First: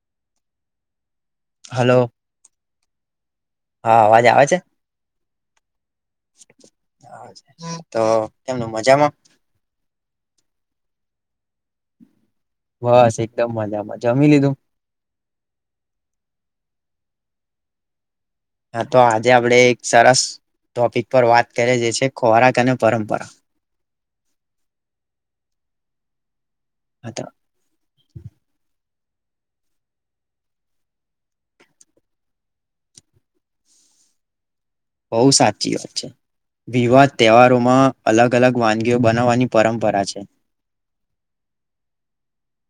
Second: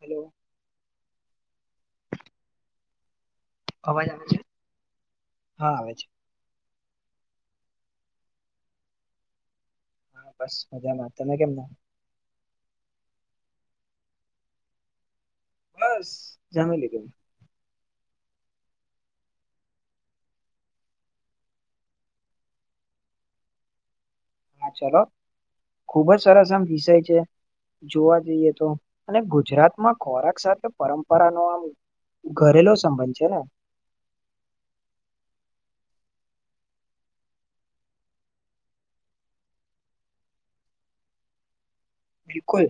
Hello hello હા અવાજ આવે છે. હા આવે છે. તો કેમનું મજામાં? હા બસ મજામાં તને કેમનું? બસ એકદમ મજામાં જમી લીધું? બસ જમી લીધું. હા તો આજે આપડે એક સરસ ટોપિક પર વાત કરે જે છે ખોરાક અને પરંપરા હા ચલો ખુબ જ સરસ આમ વિષય હા, છે તો જોવા જઈએ તો. અને ગુજરાત માં ખોરાક સાથે પરંપરા ન આમ ઘરેલો સંબંધ છે ને બઉ સાચી વાત છે વિવાદ તહેવારોમાં અલગ અલગ વાનગીઓ બનાવવાની પરંપરા છે [unintelligible] બિલકુલ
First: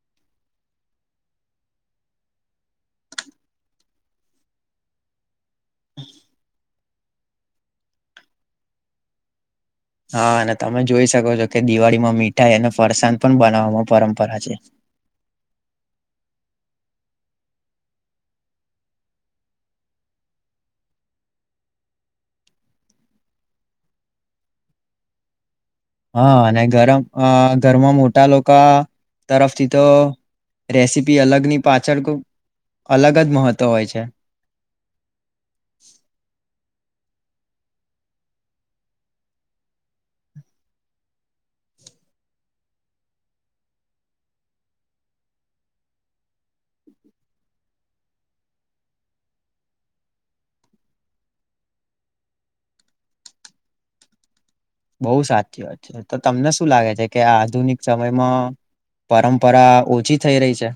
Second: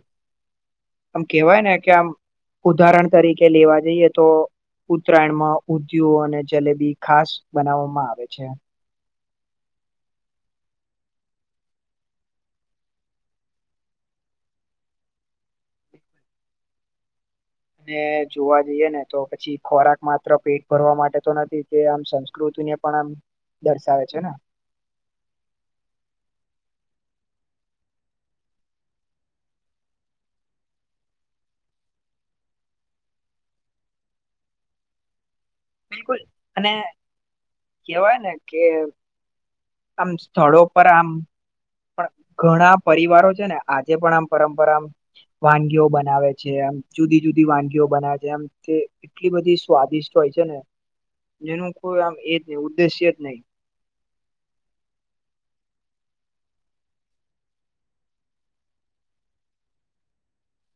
આમ કેવાય ને કે આમ ઉદાહરણ તરીકે લેવા જઈએ તો ઉત્તરાયણમાં ઉદીિયો અને જલેબી ખાસ બનાવવામાં આવે છે હા અને તમે જોઈ શકો છો કે દિવાળીમાં મીઠાઈ અને ફરસાણ પણ બનાવવાવામાં પરંપરા છે [unintelligible] અને જોવા જઈએ ને તો પછી ખોરાક માત્ર પેટ ભરવા માટે તો નથી તે આમ સંસ્કૃત પણ આમ દર્શાવે છે ને [inaudible] હા અને ગરમ અ ઘરમાં મોટા લોકા તરફથી તો રેસીપી અલગની પાછળ અલગ જ મહત્ત્વ હોય છે બિલકુલ અને કેવાય ને કે આમ સ્થળો પર આમ પણ ઘણા પરિવારો છે ને આજે પણ આમ પરંપરા વાનગીઓ બનાવે છે એમ જુદી જુદી વાનગીઓ બનાવે છે એમ તે એટલી બધી સ્વાદિષ્ટ હોય છે ને જેનું કોઈ આમ એ જ નહી ઉદ્દેશ્ય જ નહી બોઉ સાચી વાત છે ત તો તમને શું લાગે છે કે આધુનિક સમયમાં પરંપરા ઓછી થઈ રહી છે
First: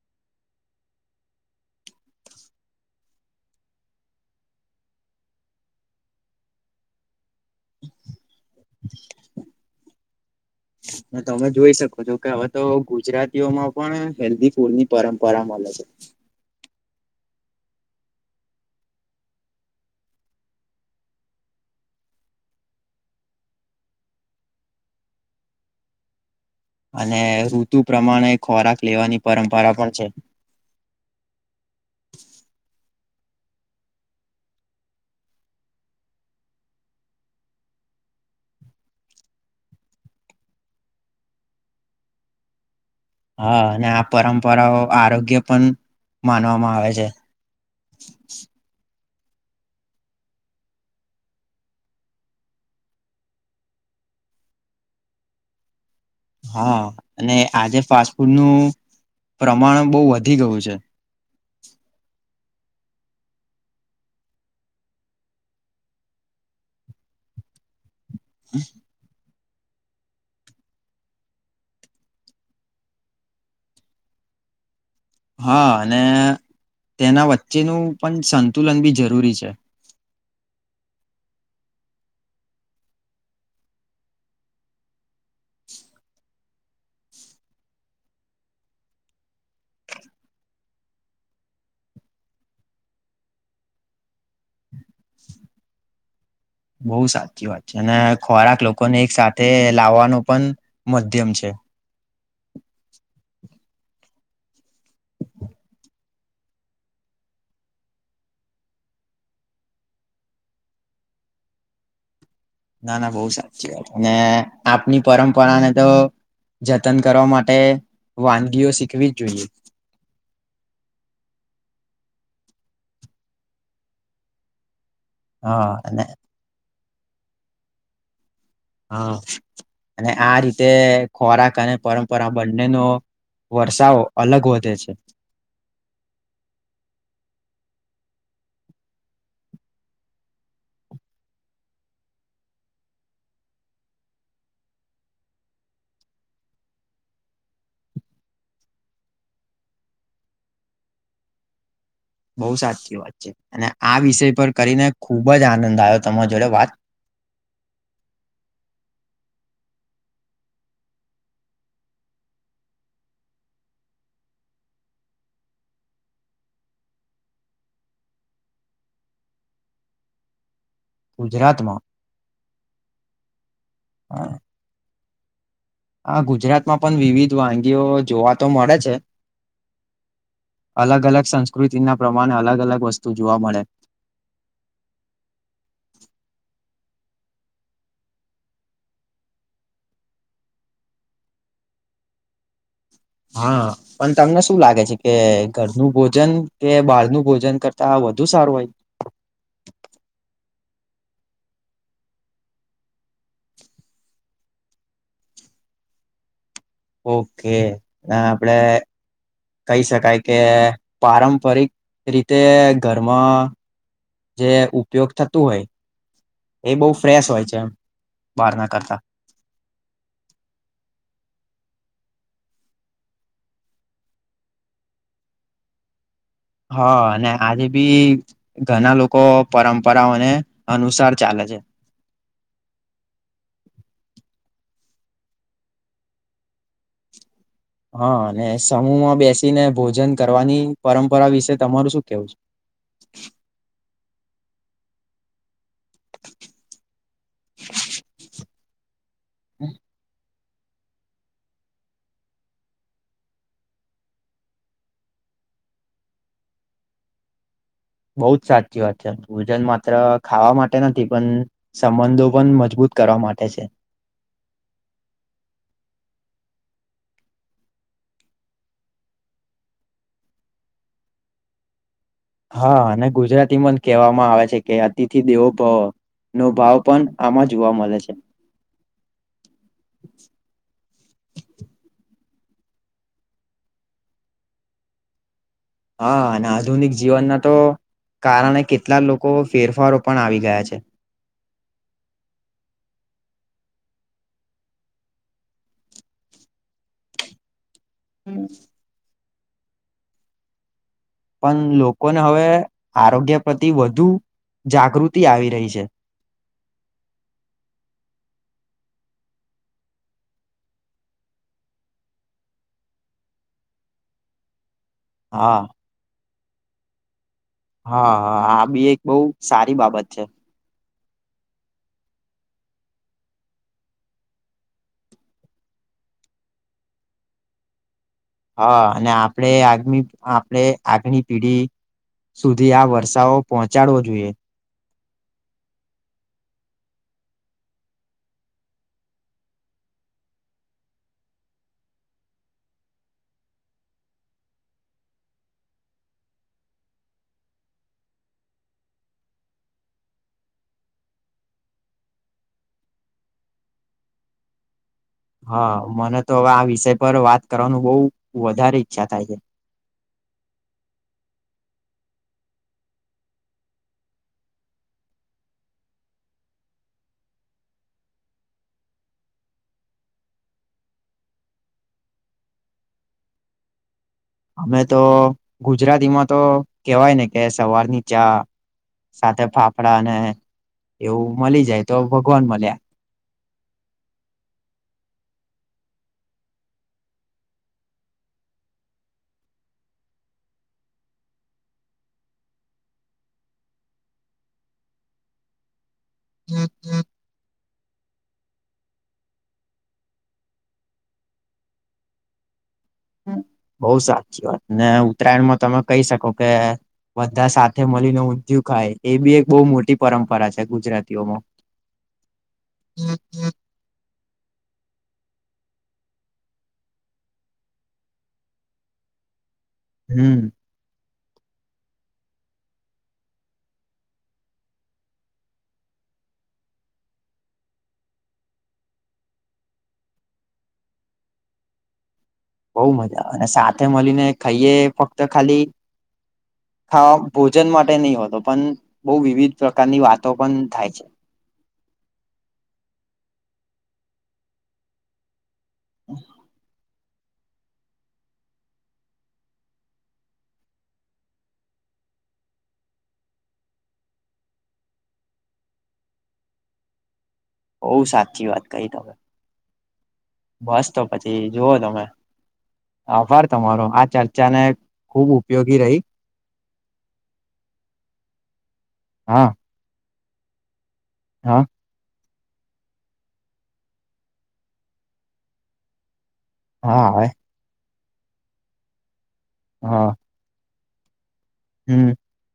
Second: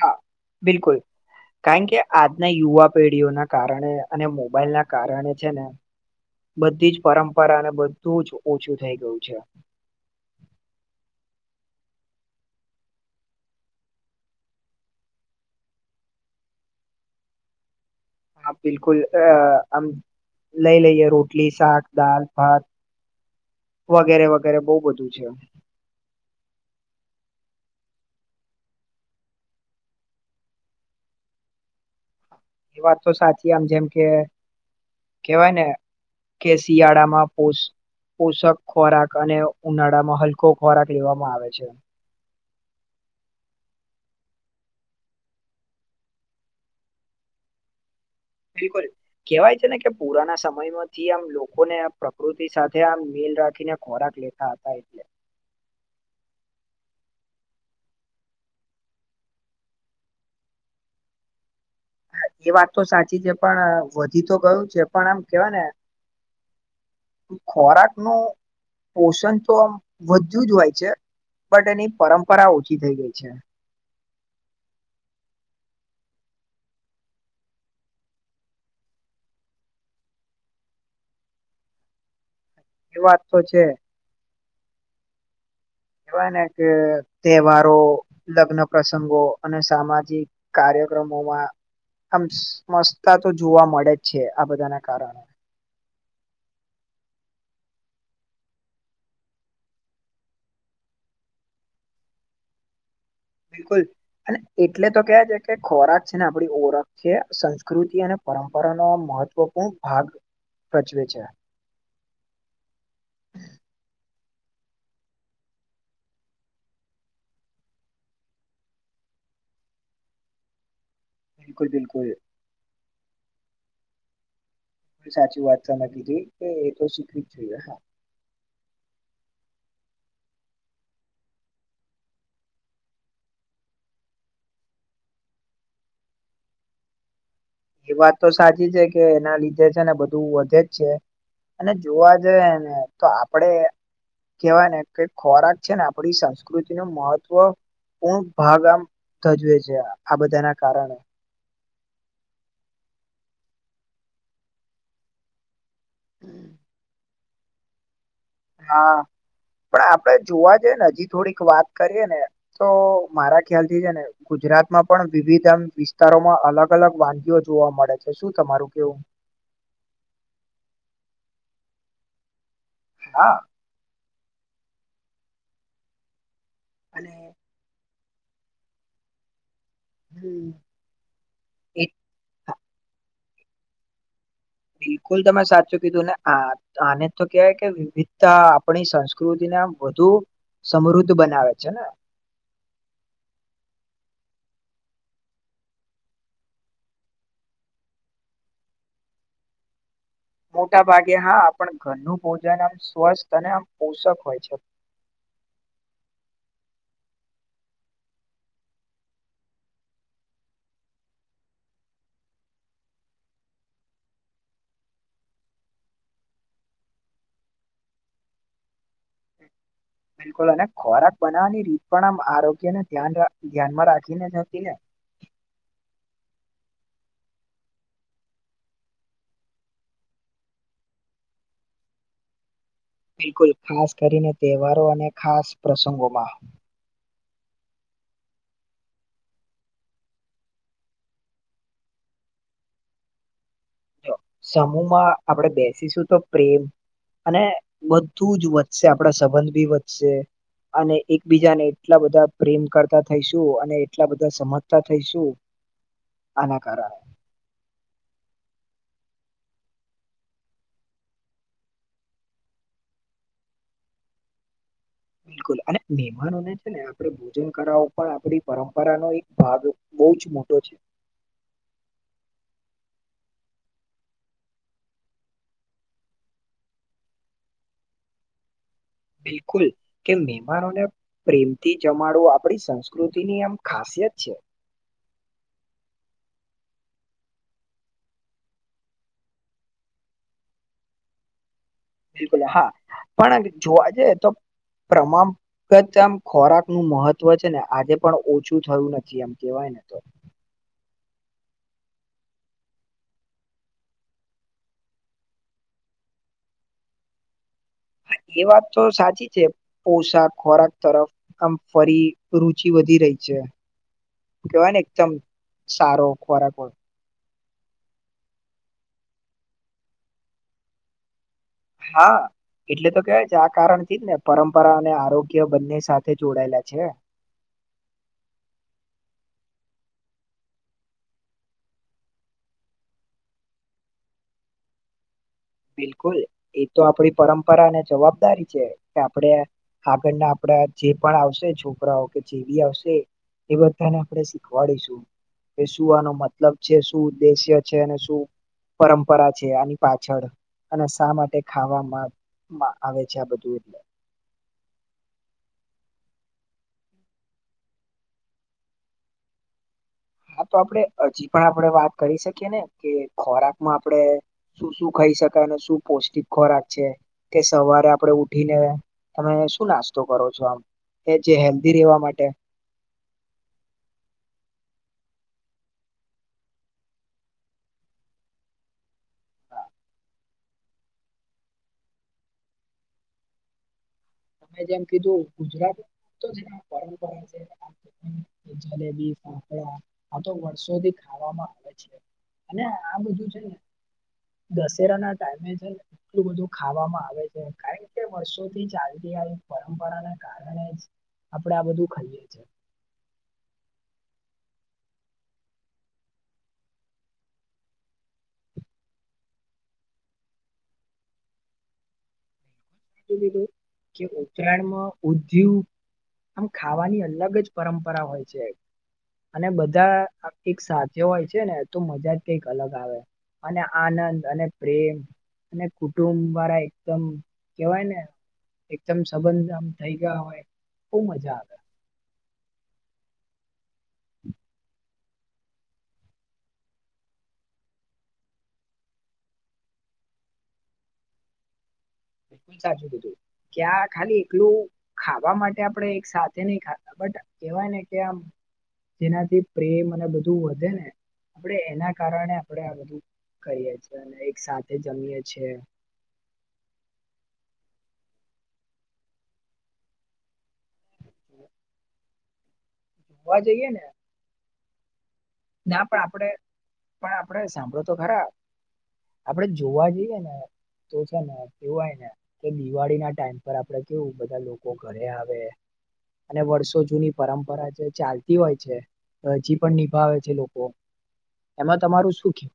હા બિલકુલ કારણ કે આજના યુવા પેઢીઓના કારણે અને મોબાઈલ ના કારણે છે ને બધી જ પરંપરાને બધું જ ઓછું થઈ ગયું છે તમે જોઈ શકો છો કે હવે તો ગુજરાતીઓમાં પણ હેલ્ધી ફૂડ ની પરંપરા મલે છે [inaudible] હા બિલકુલ અ આમ લઈ લઈએ રોટલી શાક દાલ ભાત વગેરે વગેરે બો બધું છે અને ઋતુ પ્રમાણે ખોરાક લેવાની પરંપરા પણ છે [inaudible] એ વાત તો સાચી આમ જેમ કે કેવાય ને કે શિયાળામાં પોસ પોષક ખોરાક અને ઉનાળામાં હલકો ખોરાક લેવામાં આવે છે હા અને આ પરંપરાઓ આરોગ્ય પન માનવામાં આવે છે બિલકુલ કેવાય છે ને કે પુરાના સમય માંથી આમ લોકોને પ્રકૃતિ સાથે આમ મેલ રાખીને ખોરાક લે બેઠા હતા એટલે હા અને આજે ફાસ્ટ ફૂડ નું પ્રમાણ બો વધી ગયું છે હા એ વાત તો સાચી છે પણ વધી તો ગયું છે પણ આમ કેવાય ને ખોરાક નું પોષણ તો આમ [unintelligible] હોય છે બટ એની પરંપરા ઓછી થઈ ગઈ છે [inaudible] હા અને તેના વચ્ચેનું પન સંતુલન ભી જરૂરી છે એ વાત તો છે [inaudible] કેવાય ને કે તહેવારો લગ્ન પ્રસંગો અને સામાજિક કાર્ય કાર્યક્રમોમાં આમ સમસ્તા તો જોવા મળે જ છે આ બધાના કારણે બોઉ સાચી વાત છે અને ખોરાક લોકોને એક સાથે લાવવાનો પન મધ્યમ છે. [inaudible] બિલકુલ એટલે તો છે કે ખોરાક છે ને આપણી ઓળખ છે સંસ્કૃતિ અને પરંપરાનો મહત્વપૂર્ણ ભાગ ભજવે છે. ના ના બોઉ સાચી વાત અને આપની પરંપરાને તો જતન કરવા માટે વાનગીઓ શીખવી જ જોઈએ. બિલકુલ બિલકુલ. એ સાચી વાત હા તમે અને કીધી કે એ તો શીખવી જ જોઈએ હા. હા અને આ રીતે ખોરાક અને પરંપરા બંને નો વરસાવ અલગ વધે છે. એ વાત તો સાચી છે કે એના લીધે છે ને બધું વધે જ છે. અને જોવા જઈએ ને તો આપડે કેવાય ને કે ખોરાક છે ને આપડી સંસ્કૃતિ નું મહત્વ પૂર્ણ ભાગ આમ ધજવે છે આ બધાના કારણે બહુ સાચી વાત છે અને આ વિષય પર કરીને ખુબ જ આનંદ આવ્યો તમારા જોડે વાત હાં. પણ આપડે જોવા જઈએ ને અજી થોડીક વાત કરીએ ને તો મારા ખ્યાલ થી છે ને ગુજ રાતમાં પણ વિવિધ આમ વિસ્તારોમાં અલગ અલગ વાનગીઓ જોવા મળે છે શું તમારું કેવું? ગુજરાતમાં હા. હા હા ગુજરાતમાં પન અને વિવિધ વાનગીઓ જોવા તો મળે છે. હમ અલગ અલગ એ સંસ્કૃતિના પ્રમાને અલગ અલગ વસ્તુ જોવા મળે. બિલકુલ તમે સાચું કીધું ને આ આને તો કેવાય કે વિવિધતા આપણી સંસ્કૃતિને વધુ સમૃદ્ધ બનાવે છે ને! હા પન તમને શું લાગે છે કે ઘરનું ભોજન કે બહાર ન ભોજન કરતા વધુ સારું હોય? મોટા ભાગે હા પણ ઘરનું ભોજન આમ સ્વસ્થ અને આમ પોષક હોય છે. ઓ કે ને આપડે કઈ શકાય કે પારંપરિક રીતે ઘરમાં જે ઉપયોગ થતું હોય એ બઉ ફ્રેશ હોય છે બાર ના કરતા બિલકુલ અને ખોરાક બનાવવાની રીત પણ આમ આરોગ્યને ધ્યાન રા ધ્યાનમાં રાખીને જ હતી ને હા અને આજે બી ઘના લોકો પરંપરાઓને અનુસાર ચાલે છે. તેહવારો અને ખાસ પ્રસંગોમાં હં અને સમૂહમાં બેસીને ભોજન કરવાની પરંપરા વિશે તમારું શું કેવું છે? જો સમૂહમાં આપડે બે સીશુ તો પ્રેમ અને બધું જ વધશે આપણા સંબંધ બી વધશે. અને એકબીજાને એટલા બધા પ્રેમ કરતા થઈશું અને એટલા બધા સમજતા થઈશું. આને કારણે બઉ જ સાચી વાત છે ભોજન માત્ર ખાવા માટે નથી પન સંબંધો પન મજબૂત કરવા માટે છે. બિલકુલ અને મહેમાનોને છે ને આપણે ભોજન કરાવો પણ આપડી પરંપરાનો એક ભાગ બોઉ જ મોટો છે. હા અને ગુજરાતીમાં જ કેહવામાં આવે છે કે અતિથિ દેવો ભવ. નો ભાવ પન આમાં જોવા મલે છે. બિલકુલ કે મહેમાનોને પ્રેમથી જમાડવો આપ પડી સંસ્કૃતિની આમ ખાસિયત છે. હા અને આધુનિક જીવનના તો કારણે કેટલા લોકો ફેરફારો પણ આવી ગયા છે. બિલકુલ હા પણ જોવા જયે તો પ્રમામ કતો આમ ખોરાકનું મહત્વ છે ને આજે પણ ઓછું થયું નથી એમ કેવાય ને તો પન લોકોને હવે આરોગ્ય પ્રતિ વધુ જાગૃતિ આવી રહી છે. એ વાત તો સાચી છે પોશાક ખોરાક તરફ આમ ફરી રુચિ વધી રહી છે. કે કેવાય ને એકદમ હા સારો ખોરાક હોય. હાં આ બી એક બઉ સારી બાબત છે. હા. એટલે તો કેવાય છે આ કારણ થી જ ને પરંપરા અને આરોગ્ય બંને સાથે જોડાયેલા છે. હા અને આપડે આગમી આપડે આગની પેઢી સુધી આ વર્ષાઓ પહોંચાડવો જોઈએ. બિલકુલ એતો આપડી પરંપરા ને જવાબદારી છે કે આપડે આપનના આપડા જે પણ આવશે છોકરાઓ કે જેવી આવશે એ બધાને આપડે શીખવાડીશું. કે શું આનો મતલબ છે શું ઉદ્દેશ્ય છે અને શું પરંપરા છે આની પાછળ. અને શા માટે ખાવામાં માં આવે છે આ બધું એટલે. હા મને તો હવે આ વિષય પર વાત કરવાનું બઉ વધારે ઈચ્છા થાય છે. હા તો આપડે હજી પણ આપડે વાત કરી શકીએ ને કે ખોરાક માં આપડે શું શું ક કરી શકાય અને શું પૌષ્ટિક ખોરાક છે કે સવારે આપડે ઉઠીને તમે શું નાસ્તો કરો છો આમ કે જે હેલ્ધી રહેેવા માટે. [inaudible] અમે તો ગુજરાતીમાં તો કેવાય ને કે સવાર ની ચા સાથે ફાફડા અને એવું મલી જાય તો ભગવાન મળ્યા. તમે જેમ કીધું ગુજરાત તો જે પરંપરા છે જલેબી ફાફડા આ તો વર્ષોથી ખાવામાં આવે છે અને આ બધું છે ને દશેરા ના ટાઈમે છે ને એટલું બધું ખાવામાં આવે છે કારણ કે વર્ષોથી ચાલ ચાલતી આઈ પરંપરાને કારણે જ આપડે આ બધું ખાઈએ છે. હમ્મ બઉ સાચી વાત ને ઉત્તરાયણમાં તમે કહી શકો કે બધા સાથે મળીને ઊંધયું ખાય એ બી એક બઉ મોટી પરંપરા છે ગુજરાતીઓમાં. [inaudible] શું કીધું કે ઉત્તરાયણમાં ઉધ્યું આમ ખાવાની અલગ જ પરંપરા હોય છે અને બધ્ ધા આમ હમ એક સાથે હોય છે. છે ને તો મજા જ કઈક અલગ આવે અને આનંદ અને પ્રેમ ને કુટુંબ વારા એકદમ કેવાય ને એકદમ સંબંધ આમ થઇ ગયા હોય બઉ મજા આવે. બઉ મજા આવે ને સાથે મલીને ખઈએ ફક્ત ખાલી હા ભોજન માટે નઈ હોતો પણ બઉ વિવિધ પ્રકારની વાતો પન થાય છે. સાચું કીધું ક્યા ખાલી એકલું ખાવા માટ્ ટે આપડે એક સાથે નહી ખાતા બટ કહેવાય ને કે આમ જેનાથી પ્રેમ અને બધું વધે ને આપડે એના કારણે આપડે આ બધું કરીએ છે અને એક સાથે જમીએ છે. [inaudible] બઉ સાચી વાત કઈ તમે. બસ તો પછી જુઓ તમે જોવા આભાર જઈએ ને તમારો આ ચર્ચા ને ના પણ આપડે પણ આપડે સાંભળો તો ખરા. આપડે હા જોવા જઈએ ને તો છે ને હા કેવાય ને કે દિવાળી ના ટાઈમ પર આપડે કેવું બધા લોકો ઘરે આવે અને વર્ષો હા જૂની હવે પરંપરા જે ચાલતી હોય છે હજી પણ હા નિભાવે છે એમાં હમ તમારું શું કે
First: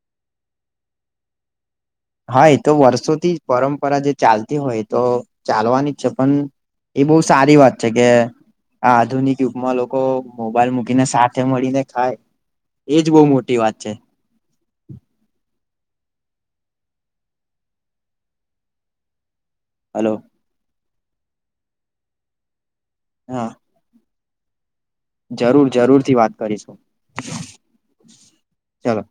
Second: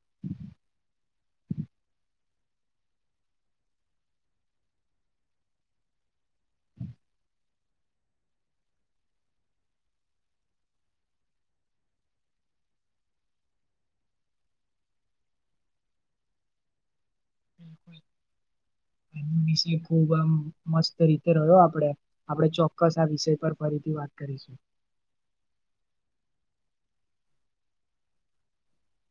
હા તો વર્ષોથી જ પરંપરા જે ચાલતી હોય તો ચાલવાની જ છે પણ એ બહુ સારી વાત છે કે આધુનિક યુગમાં લોકો મોબાઈલ મૂકીને સાથે મળીને ખાય એજ બહુ મોટી વાત છે ખૂબ હલો આ મસ્ત રીતે રહ્યો આપણેે આપણે ચોક્કસ આ વિષય હા પર ફરીથી વાત કરીશું જરૂર જરૂર થી વાત કરીશું ચાલો